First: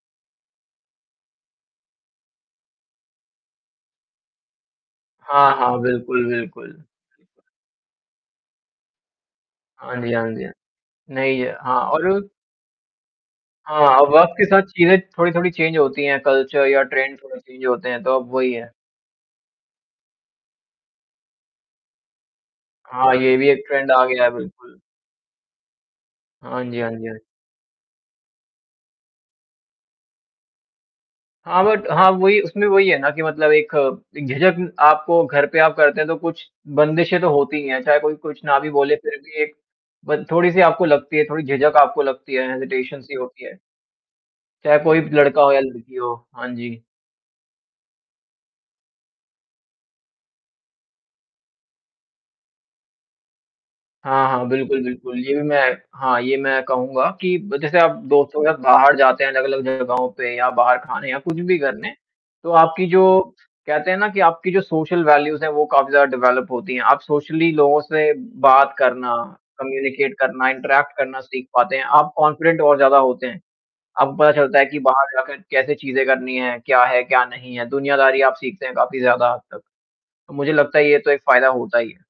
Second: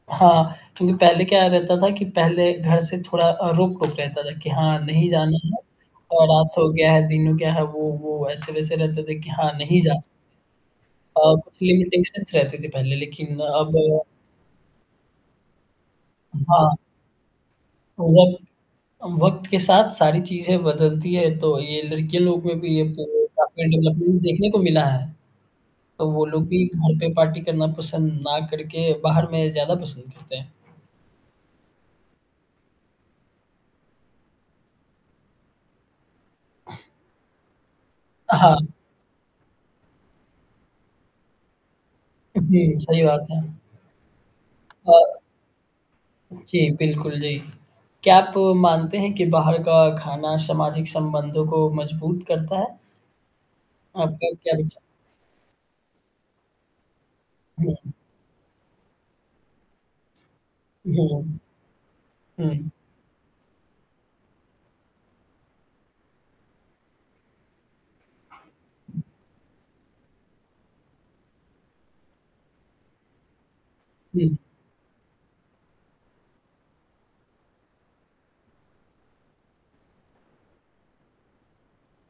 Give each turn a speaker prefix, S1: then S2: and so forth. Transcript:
S1: हाँ, क्योंकि पहले क्या रहता था कि पहले घर से थोड़ा अ, रोक-टोक रहता था कि हाँ नहीं जाना है।
S2: हाँ, हाँ,
S1: और
S2: बिल्कुल,
S1: रात हो
S2: बिल्कुल।
S1: गया है, दिन हो गया है, वो वो, ऐसे-वैसे रहते थे कि हाँ, नहीं जा
S2: हाँ
S1: सकते।
S2: जी, हाँ जी, हाँ।
S1: अ,
S2: नहीं ये
S1: कुछ
S2: हाँ और?
S1: लिमिटेशंस रहते थे, पहले लेकिन अब
S2: हाँ, अब वक़्त के साथ चीज़ें थोड़ी-थोड़ी चेंज होती हैं
S1: उम,
S2: कल्चर
S1: हाँ।
S2: या ट्रेंड थोड़े चेंज होते हैं, तो अब
S1: वक़्त
S2: वही है।
S1: अ, वक़्त के साथ सारी चीज़ें बदलती हैं तो ये लड़कियों लोग में भी ये
S2: हाँ, ये
S1: पूर
S2: भी एक
S1: आपके
S2: ट्रेंड आ
S1: डेवलपमेंट
S2: गया है,
S1: देखने को
S2: बिल्कुल।
S1: मिला है, तो वो लोग
S2: हाँ
S1: भी
S2: जी, हाँ
S1: घर
S2: जी,
S1: पे
S2: हाँ जी।
S1: पार्टी करना पसंद ना करके बाहर में ज़्यादा पसंद करते हैं।
S2: हाँ, बट हाँ वही उसमें वही है ना कि मतलब एक अ, एक झिझक आपको घर पे आप करते हैं तो कुछ बंदिशें तो होती ही हैं, चाहे कोई कुछ ना भी
S1: हाँ।
S2: बोले फिर भी एक ब थोड़ी-सी आपको लगती है, थोड़ी झिझक आपको लगती है,
S1: जी, सही
S2: हेंज़िटेशन्स सी ही
S1: बात है।
S2: होती है। चाहे कोई
S1: अ
S2: लड़का हो या लड़की हो, हाँ
S1: जी,
S2: जी।
S1: बिल्कुल जी। क्या आप मानते हैं कि बाहर का खाना सामाजिक संबंधों को मज़बूत करता है?
S2: हाँ,
S1: आपका
S2: हाँ,
S1: क्या विच
S2: बिल्कुल, बिल्कुल, ये भी मैं हाँ, ये मैं कहूँगा कि ब जैसे
S1: हुँ।
S2: आप दोस्तों के साथ बाहर जाते हैं अलग-अलग जगहों पे या बाहर खाने या
S1: हुँ,
S2: कुछ भी करने। तो
S1: हुँ।
S2: आपकी जो कहते हैं ना कि आपकी जो सोशल वैल्यूज़ हैं वो काफ़ी ज़्यादा डेवेलप होती हैं। आप सोशली लोगों से बात करना कम्युनिकेट करना इंट्रैक्ट करना सीख पाते हैं। आप कॉन्फिडेंट और ज़्यादा होते हैं। अपको पता
S1: जी।
S2: चलता है कि बाहर जाकर कैसे चीज़ें करनी हैं, क्या है, क्या नहीं है, दुनियादारी आप सीख सकते हैं काफ़ी ज़्यादा हद तक। तो मुझे लगता है ये तो एक फ़ायदा होता ही है।